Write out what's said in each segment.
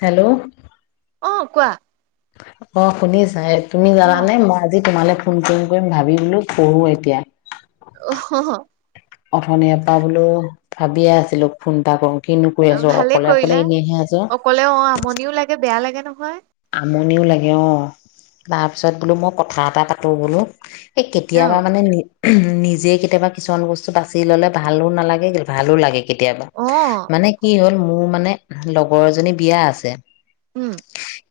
Hello অ' কোৱা। অ' শুনিছা? তুমি অ জানে মই আজি তোমালে ফোন কৰিম-কৰিম ভাবি বোলো কৰোঁ এতিয়া। অ'। অথনিৰ এ পৰা বোলো ভাবিয়ে আছিলো ফোন এটা কৰোঁ। ভালে কৰিলা অকলে অ', আমনিও লাগে বেয়া লাগে ন। [unintelligible] আমনিও লাগে অ', তাৰপিছত বোলো মই কথা এটা পাতো বোলো। এই অ কেতিয়াবা মানে নি নিজে কেতিয়াবা কিছুমান বস্তু বাছি ল'লে ভালো নালাগে, ভালো লাগে। কেতিয়াবা অ মানে কি হ'ল মোৰ মানে লগৰ এজনী বিয়া আছে। উম'।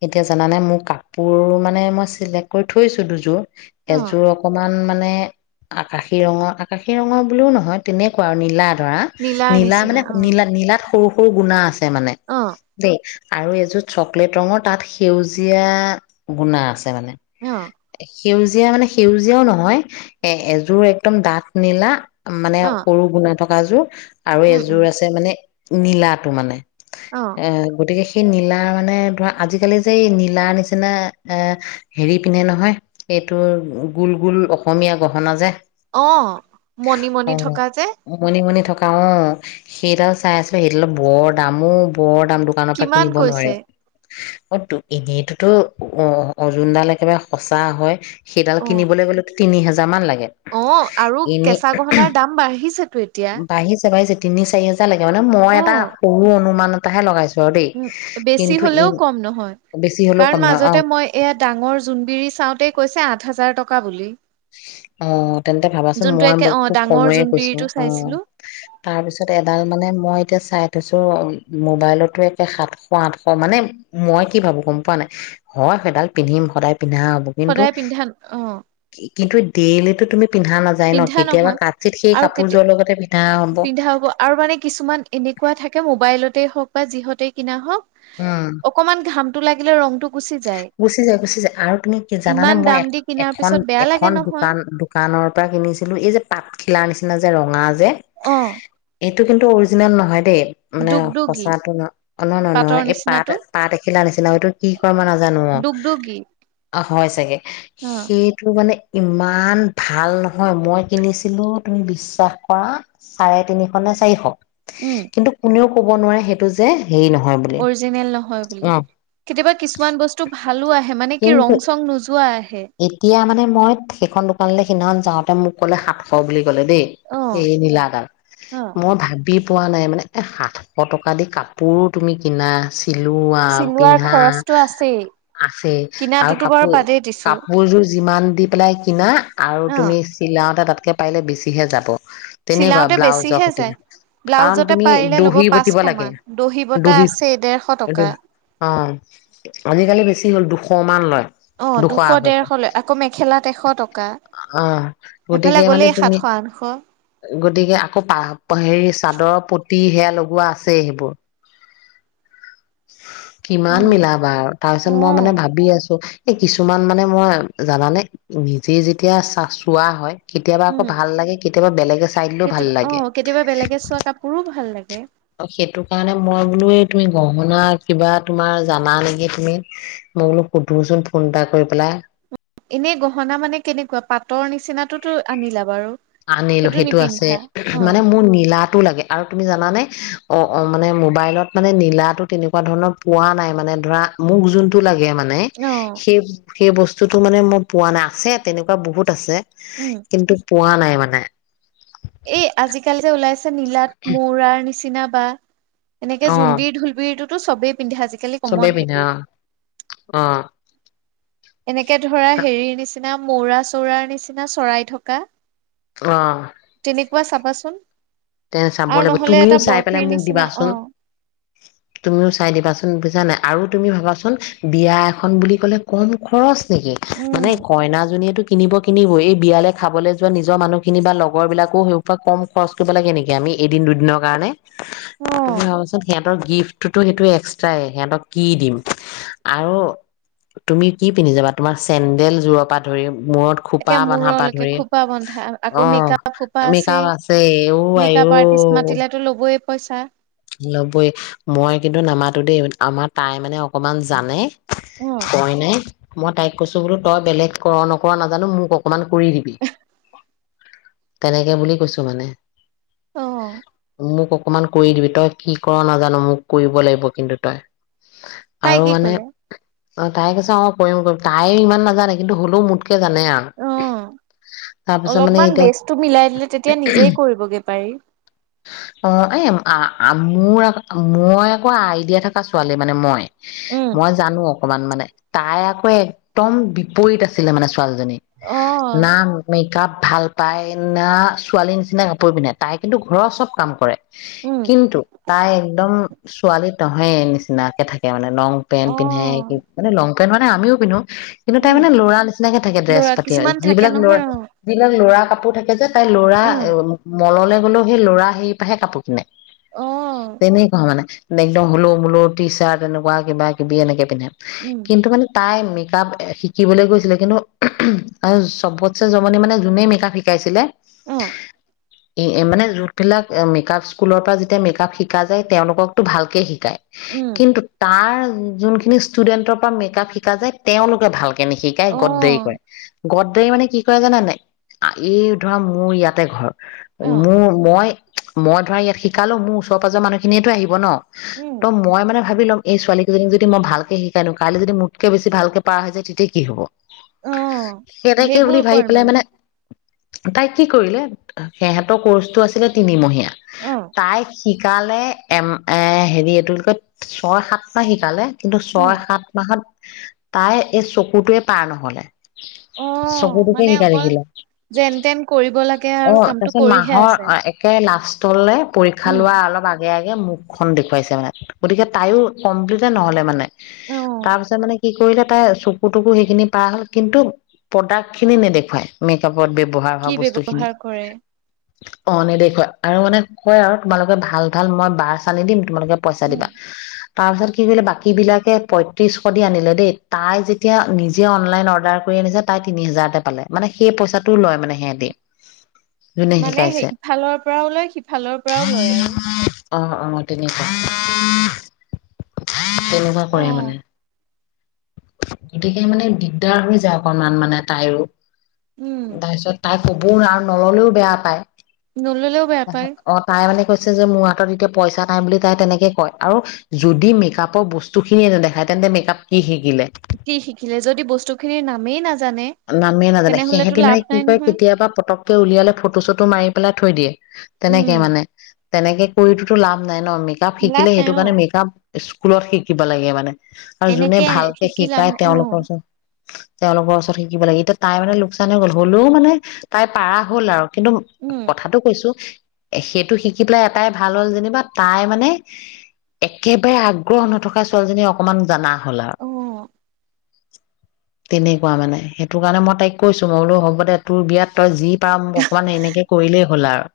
এতিয়া জানানে মোৰ কাপোৰ মানে মই চিলেক্ট কৰি থৈছোঁ দুযোৰ অ এযোৰ অকমান মানে আকাশী ৰঙৰ আকাশী ৰঙৰ বুলিও নহয়, তেনেকুৱা আৰু নীলা ধৰা, নীলাৰ নীলা নিচিনা মানে অ নীলা নীলাত সৰু-সৰু গুণা আছে। মানে অ দে আৰু এযোৰ চকলেট ৰঙৰ তাত সেউজীয়া গুনা আছে মানে অ সেউজীয়া মানে সেউজীয়াও নহয়, এ', এযোৰ একদম দাথ নীলা মানে অ সৰু গুণা থকা। কাজু আৰু উম উম এযোৰ আছে মানে নীলাাটো মানে। অ আহ', গতিকে সেই নীলা মানে ধৰা, আজিকালি যে এই নীলাৰ নিচিনা এ', হেৰি পিন্ধে নহয় এইটো গোল-গোল অসমীয়া গহনা যে অ', মণিমণি থকা যে অহ, সেইডাল চাই আছো সেইডাল বৰ দামো বৰ দাম দোকানৰ পৰা কিমান কিনিব নোৱাৰে, কৈছে অতো এনেইতোতো অ', অজুনডাল একেবাৰে সঁচা হয়, সেইডাল অ কিনিবলৈ গ'লে তিনি হাজাৰ মান লাগে। অ', আৰু এনেই কেঁচা গহনাৰ দাম বাঢ়িছেতো এতিয়া। বাঢ়িছে বাঢ়িছে তিনি চাৰিহাজাৰ তিনি চাৰি লাগে মানে মই অ এটা সৰু অনুমানত তাহে লগাছো জ্বৰ দে কিন্তু ই হয় বেছি হলেও কাৰণ কম নহয় অ মাজতে মই এ জোনবিৰি চাওঁতে কৈছে আঠ হাজাৰ টকা টকা বুলি অ তেন্তে ভাবাচোন যোনটো মই একে ব অ খুব ডাঙৰ কময়ে কৈছো জোনবিৰিটো অ চাইছিলো তাৰ পিছত এডাল মানে মই এতিয়া চাই থৈছো মোবাইলতো একে সাতশ আঠশ মানে মই কি ভাবো গম পোৱা নাই হয় সেইডাল পিন্ধিম সদায় পিন্ধা হব কিন্তু সদায় পিন্ধা অ কিন্তু ডেইলিটো তুমি পিন্ধা নাযায ন পিন্ধা কেতিয়াবা নহয় চিত সেই আৰু কেতিয়া কাপোৰযোৰ লগতে পিন পিন্ধা হব আৰু মানে কিছুমান এনেকুৱা থাকে মোবাইলতেই হওঁক বা যিহঁতেই কিনা উম হওঁক অকমান ঘাম লাগিলে ৰংটো গুচি যায় গুচি যায় গুচি যায় আৰু তুমি কি জানানে ইমান মই দাম এ দি কিনাৰ এখন পিছত বেয়া লাগে এখন নহয় দোকান দোকানৰ পৰা কিনিছিলো এই যে পাটখিলাৰ নিচিনা যে ৰঙা যে এ অ এইটো কিন্তু অৰিজিনেল নহয় দেই মানে দুগদুগী সচাঁটো ন অ ন ন ন পাটৰ এই পাত নিচিনাটো পাত এখিলা নিচিনা এইটো কি কয় মই না ডুগ ডুগি আহ হয় চাগে সেইটো মানে ইমান ভাল নহয় মই কিনিছিলোঁ তুমি বিশ্বাস কৰা চাৰে তিনিশ নে চাৰিশ উম কিন্তু কোনেও ক'ব নোৱাৰে সেইটো যে হেৰি নহয় বুলি অৰিজিনেল নহয় বুলি অ কেতিয়াবা কিছুমান বস্তু টো ভালো আহে মানে কি কিন্তু ৰং চং নোযোৱাই এতিয়া মানে মই সেইখন দোকান সিমান যাওঁতে মোক ক'লে সাতশ বুলি গলে দেই অ সেয়ে নীলাডাল অ মই ভাল পি পোৱা নাই মানে এই সাতশ টকা দি কাপোৰো তুমি কিনা আ চিলোৱা চিলোৱাৰ পিন্ধা খৰচটো আছেই আছে আৰু কিনাটোতো বাৰু কাপোৰ বাদেই দিছো কাপোৰযোৰ যিমান দি পেলাই কিনা আৰু অ তুমি চিলাওতে তাত তকে পাৰিলে বেছিহে যাব তেনেকুৱা চিলাওতে ব্লাউজৰ বেছিহে যায়। সৈতে কাৰণ ব্লাউজতে তুমি পাৰিলে ল'ব দহি পাঁচশ বাতিব লাগে মান, বতা দহি আছেই ডেৰশ টকা। অ আজিকালি বেছি হ'ল দুখ সমান লয় অ দুশ আঢ়ৈশ ডেৰশ লয়, আকৌ মেখেলাত এশ টকা। আহ সেইফালে গতিকে মানে গ'লেই তুমি সাতশ আঠশ। গতিকে আকৌ হেৰি চাদৰৰ পু সেয়া লগোৱা আছেই সেইবোৰ কিমান উম। মিলাবা আৰু তাৰ অ পিছত মই মানে ভাবি আছো এই কিছুমান মানে মই জানানে নিজে যেতিয়া চা চোৱা হয় কেতিয়াবা আকৌ উম ভাল লাগে কেতিয়াবা বেলেগে চাই দিলেও ভাল কেতিয়াবা অ লাগে। কেতিয়াবা বেলেগে চোৱা কাপোৰো ভাল লাগে। সেইটো কাৰণে মই বোলো এই তুমি গহনা কিবা তোমাৰ জানা নেকি তুমি মই বোলো সুধোচোন ফোন এটা কৰি পেলাই। এনেই গহনা মানে কেনেকুৱা পাটৰ নিচিনাটো তো আনিলা বাৰু। আনিলো সেইটো আছে নিপিন্ধা। অ মানে মোৰ নীলাটো লাগে আৰু তুমি জানানে অ অ মানে মোবাইলত মানে নীলাটো তেনেকুৱা ধৰণৰ পোৱা নাই মানে ধৰা মোক যোনটো লাগে মানে মানে অ সেই সেই বস্তুতো মানে মই পোৱা নাই আছে তেনেকুৱা বহুত আছে। উম। কিন্তু পোৱা নাই মানে এ আজিকালি যে ওলাইছে নীলাত মৌ ৰাৰ নিচিনা বা অ এনেকে জোনবিৰি ঢোলবিৰি টো চবেই পিন্ধে আজিকালি কমন চবেই পিন্ধে সেইটো। অ', অ'। এনেকে ধৰা হেৰিৰ নিচ নিচিনা মৌৰা চৌৰাৰ নিচিনা চৰাই থকা অ'। কেনেকুৱা চাবাচোন। তে চাব আৰু লাগিব নহলে তুমিও এটা চাই পেলাই বৰফিৰ মোক নিচিনা অ দিবাচোন, তুমিও চাই দিবাচোন বুজানে। আৰু তুমি ভাবাচোন বিয়া এখন বুলি ক'লে কম খৰচ নেকি মানে উম কইনাজনীয়েতো কিনিব কিনিব, এই বিয়ালে খাবলে যোৱা নিজৰ মানুহখিনি বা লগৰবিলাকো সেইসোপা কম খৰচ কৰিব লাগে নেকি আমি এদিন দুদিনৰ কাৰণে? অ তুমি ভাবাচোন সিম সিহঁতৰ গিফ্টটোতো সেইটো এক্সট্ৰাই সিহঁতক কি দিম আৰু তুমি কি পিন্ধি যাবা তোমাৰ চেন্দেল যোৰৰ পৰা ধৰি মূৰত একে খোপা বন্ধা পা মূৰলৈকে ধৰি খোপা বন্ধা আকৌ অ', মেকআপ খোপা আমি কাম আছেই। মেকআপ আৰ্টিষ্ট মাতিলেটো ল'বই পইচা। ল'বই মই কিন্তু নামাতো দেই আমাৰ তাই মানে অকমান জানে অ কইনাই মই তাইক কৈছো বোলো তই বেলেগ কৰ নকৰ নাজানো মোক অকমান কৰি দিবি, তেনেকে বুলি কৈছো মানে। অ মোক অকমান কৰি দিবি। তই কি কৰ নাজানো মোক কৰিব লাগিব কিন্তু তই। তাই আৰু কি মানে ক'লে? অ', তাই কৈছে অ', কৰিম কৰিম তাই ইমান নাজানে কিন্তু হ'লেও মোত তকে জানে আও অ তাৰপিছত মানে অলপমান এতিয়া বেচটো মিলাই দিলে তেতিয়া নিজেই কৰিবগে পাৰি অ', এই আ আ মোৰ মই আকৌ আইডিয়া থকা ছোৱালী মানে মই। উম মই জানো অকমান মানে। তাই আকৌ একদম বিপৰীত আছিলে মানে। ছোৱালীজনী অ না মেক কাপ ভাল পায় না ছোৱালীৰ নিচিনা কাপোৰ পিন্ধে তাই কিন্তু ঘৰৰ চব কাম কৰে। উম কিন্তু তাই একদম ছোৱালী তহে নিচিনাকে থাকে মানে। লং পেণ্ট অ পিন্ধে কি মানে লং পেন মানে আমিও পিন্ধো কিবা তাই উম মানে ল'ৰা নিচিনাকে থাকে ড্ৰেছ ল'ৰা পাতি আ কিছুমান থাকে যিবিলাক ল'ৰা নহয় অ যিবিলাক ল'ৰা আপো থাকি [unintelligible] তাইৰ ল'ৰা উম মল' লে হলও সেই ল'ৰা হেই পাহে কাপোৰ কিনে। অ তেনেকুৱা মানে। একদম হোলৌ মোলৌ টিচাৰ্ট এনেকুৱা কিবা কিবি এনেকে পিন্ধে। উম কিন্তু মানে তাই মেকআপ এ - শিকিবলৈ গৈছিলে, কিন্তু [unintelligible] চবতছে জমনি মানে যোনেই মেকআপ শিকাইছিলে অ [inaudible] এ - এ - মানে যতবিলাক অ - মেকআপ স্কুলৰ পৰা যেতিয়া মেকআপ শিকা যায়, তেওঁলোককতো ভালকে শিকায়। উম, কিন্তু তাৰ যোন খিনি ষ্টুডেন্টৰ পৰা মেক আপ শিকা যায় তেওঁলোকে ভালকে নিশিকাই, গদ্দাৰি অ', কৰে। গদ্দাৰি মানে কি কৰে জানা নাই, [unintelligible] এই ধৰা মোৰ ইয়াতে ঘৰ অ', মোৰ - মই - মই ধৰা ইয়া শিকালো মোৰ ওচৰ পাজৰ মানুহখিনিয়েতো আহিব ন। উম, ত' মই মানে ভাবি লম এই ছোৱালী কেইজনীক যদি মই ভালকে শিকাই দিওঁ, কাইলৈ যদি মোতকে বেছি ভালকে পাৰা হৈ যায়, তেতিয়া কি হব? অ', সেনেকে বুলি সেইবোৰ ভাবি কৰ পেলাই মানে তাই কি কৰিলে সেহেতৰ কৰ্চটো আছিলে তিনিমহীয়া অ'। তাইক শিকালে এম এ হেৰি এইটো [unintelligible] ছয় সাত শিকালে। কিন্তু উম, ছয় সাত মাহত তাইৰ এই চকুটোৱে পাৰ নহলে। অ', চকুটোকে মানে শিকাই অকল থাকিলে। যেন তেন কৰিব লাগে আৰু অ', কামটো তাৰপিছত কৰিহে মাহৰ আছে। একে লাষ্ট [unintelligible] পৰীক্ষা উম, লোৱা অলপ আগে আগে এ মুখখন দেখুৱাইছে মানে গতিকে তায়ো কমপ্লিটে নহলে মানে। অ', তাৰ পিছত মানে কি কৰিলে তাই চকু তকু সেইখিনি পাৰ হ'ল, কিন্তু প্ৰডাক্ট খিনি নেদেখুৱাই মেকআপ [unintelligible] ব্যৱহাৰ হোৱা কি বস্তুখিনি। ব্যৱহাৰ কৰে অ' নেদেখুৱাই আৰু মানে কয় আৰু তোমালোকে ভাল ভাল মই ব্ৰাছ আনি দিম। তোমালোকে পইচা উম, দিবা। তাৰপিছত কি কৰিলে বাকী বিলাকে পঁইত্ৰিছ শ দি আনিলে দেই। তাই যেতিয়া নিজে অনলাইন অৰ্ডাৰ কৰি আনিছে, তাই তিনি হাজাৰতে পালে। মানে সেই পইচাটোও লয় মানে সেহেটি। মানে সেই ইফালৰ পৰাও লয় সিফালৰ পৰাও লয় আৰু [inaudible] অ' অ' তেনেকুৱা, তেনেকুৱা কৰে মানে। অ', গতিকে মানে দিগদাৰ হৈ যায় অকনমান মানে তাইৰো। উম, [unintelligible] তাক ক'ব‌ও নোৱাৰে আৰু নল'লেও বেয়া পায়। নল'লেও বেয়া পায়। অ তাই মানে কৈছে যে মোৰ হাতত এতিয়া পইচা নাই বুলি তাই তেনেকে কয় আৰু যদি মেকআপৰ বস্তু খিনিয়ে নেদেখায় তেন্তে মেকআপ কি শিকিলে কি শিকিলে যদি বস্তু খিনিৰ নামেই নাজানে নামেই নাজানে তেনেহলেতো সিহঁতি মানে লাভ কি নাই কৰে নহয় কেতিয়াবা পতককে উলিয়ালে ফটো চটো মাৰি পেলাই থৈ দিয়ে। উম, তেনেকে মানে তেনেকে কৰিতোটো লাভ নাই ন' মেকআপ লাভ শিকিলে নাই সেইটো কাৰণে অ', মেকআপ স্কুলত শিকিব লাগে মানে। আৰু যোনে এনেকে ভালকে শিকি লাভ শিকায় নাই তেওঁলোকৰ অ', ওচৰত তেওঁলোকৰ ওচৰত শিকিব লাগে এতিয়া তাই মানে লোকচান হৈ গ'ল হ'লেও মানে তাই পাৰা হ'ল আৰু কিন্তু উম, কথাটো কৈছো সেইটো শিকি পেলাই এটাই ভাল হ'ল যেনিবা তাই মানে একেবাৰে আগ্ৰহ নথকা ছোৱালীজনী অকমান জানা হ'ল আও। অ', তেনেকুৱা মানে সেইটো কাৰণে মই তাইক কৈছো মই বোলো হ'ব দে তোৰ বিয়াত তই যি পাৰ' মোক অকমান এনেকে কৰিলেই হ'ল আৰু।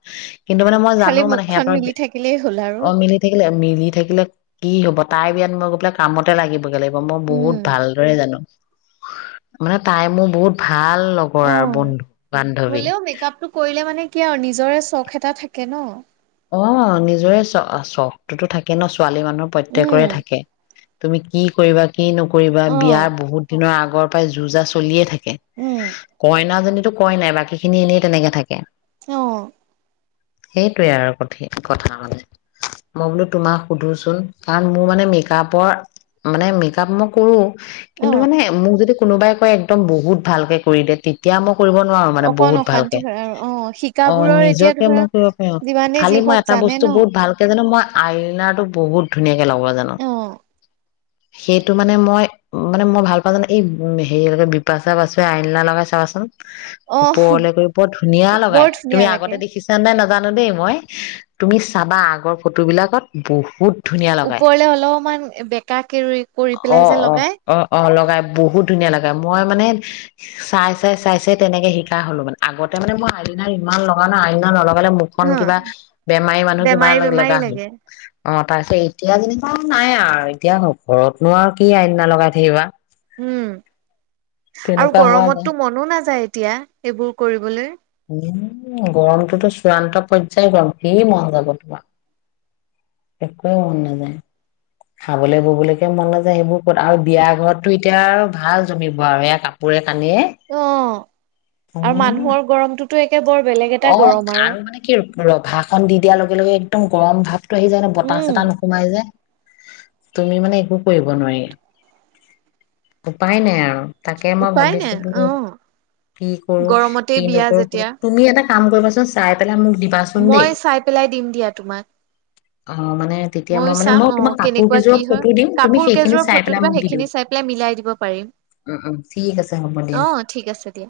কিন্তু মানে মই জানো খালি মানে মুখখন সিহঁতৰ মিলি থাকিলেই হ'ল আৰু অ', মিলি থাকিলে মি থাকিলে কি হ'ব তাই বিয়াত মই গৈ পেলাই কামতে লাগিবগে লাগিব। মই উম, বহুত ভালদৰে জানো। মানে তাই মোৰ বহুত ভা ভাল লগৰ আৰু অ'। বন্ধু-বান্ধৱী। কিয় আৰু নিজৰে চখ এটা থাকে ন'। অ', নিজৰে চ চখটোতো থাকে ন' ছোৱালী মানুহ উম, প্ৰত্যেকৰে থাকে। তুমি কি কৰিবা কি নকৰিবা বিয়াৰ অ', বহুত দিনৰ আগত আগৰ পৰাই জু জা চলিয়ে থাকে। উম, কইনা জনি বাকী খিনি এনেই তেনেকে থাকে। অহ। সেইটোৱে আৰু। কথা মই বোলো তোমাক সুধোচোন কাৰণ মোৰ মানে মেকআপৰ মানে মেকআপ মই কৰোঁ। কিন্তু অ'। মানে মোক যদি কোনোবাই কয় একদম বহুত ভালকৈ কৰি দে তেতিয়া মোক কৰিব নোৱাৰো মানে অকণ বহুত অশান্তি ভালকে হয় আৰু অ', অ শিকাবোৰৰ এতিয়া নিজকে ধৰা মই কৰিব পাৰ। যিমানেই যি খালি মই হওক এটা জানে ন। বস্তু বহুত ভালকে জানো। মই আইনাটো বহুত ধুনীয়াকে। এ‍ নহব জানো। অ', সেইটো মানে মই মানে মই ভাল পালো। কি হেৰি য়ক বিপাচা আইলিনা লগাই চা চোন। অ', ওপৰলে কৰি বৰ ধুনীয়া বৰ লগাই। তুমি ধুনীয়া লাগে। আগতে দেখিছা নে নাজানো। জান দেই মই। তুমি চাবা আগৰ ফটো বিলাকত বহুত। ধুনীয়া লগাই। ওপৰলে অলপমান বেকা কে কৰি পেলাই অ', যে অ', লগাই। অ', অ', লগাই বহুত ধুনীয়া লাগে। মই মানে চাই চাই চাই চাই তেনেকে শিকা হলো মানে আগতে মানে মই আইলনা ইমান লগা ন আইলনা নলগাঁ। লে মুখখন হা কিবা। বেমাৰী মানুহ কিবা বেমাৰী বেমাৰী লগা হল। লাগে। অ তাৰপিছত এতিয়া যেনেকুৱা নাই। আৰু এতিয়া ঘৰতনো আৰু কি আইনিলা লগাই থাকিবা। উম, আৰু তেনেকুৱা হোৱা যায় গৰমততো মনো নাযায় এতিয়া এইবোৰ কৰিবলৈ। উম গৰমটোতো চূড়ান্ত পৰ্যায় গম কি মন যাব তোমাৰ। এককোৱেই উম নেজায়। খাবলৈ ববলৈকে মন ন যোয়। সেইবোৰ ক'ত আৰু বিয়া ঘৰতটো এতিয়া আৰু ভাল জমিব আৰু এয়া কাপোৰে। কানিয়ে অ আৰু উম মানুহৰ গৰমটো। তে বৰ বেলেগ এটা গৰম আৰু। ৰভা খন দি দিয়া লগে লগে একদম গৰম ভাৱ আহি যায় ন বতচ উম, এটা নোসোমাই যে তুমি মানে একো কৰিব নোৱাৰি। উপায় নাই আৰু। তাকে মই উপায় নাই ভাবিছো। বোৰ অ' কি কৰো কি গৰমতেই বিয়া নকৰো যেতিয়া। তুমি এটা। কাম কৰিবাচোন। চাই পেলাই মোক। দিবাচোন মই দেই চাই পেলাই দিম দিয়া তোমাক অ মানে তেতিয়া ময়ো মই মানে চাম মই তোমাৰ অ' কাপোৰ কেনেকুৱা কি কেইযোৰোৱা হয়। ফটো দিম। তুমি কাপোৰ সেইখিনি কেইযোৰৰ চাই ফটো পেলাই দিবা মোক দি দিওঁ। সেইখিনি চাই পেলাই মিলাই দিব পাৰিম। উ উ ঠিক আছে হ'ব দিয়া। অ' ঠিক আছে দিয়া।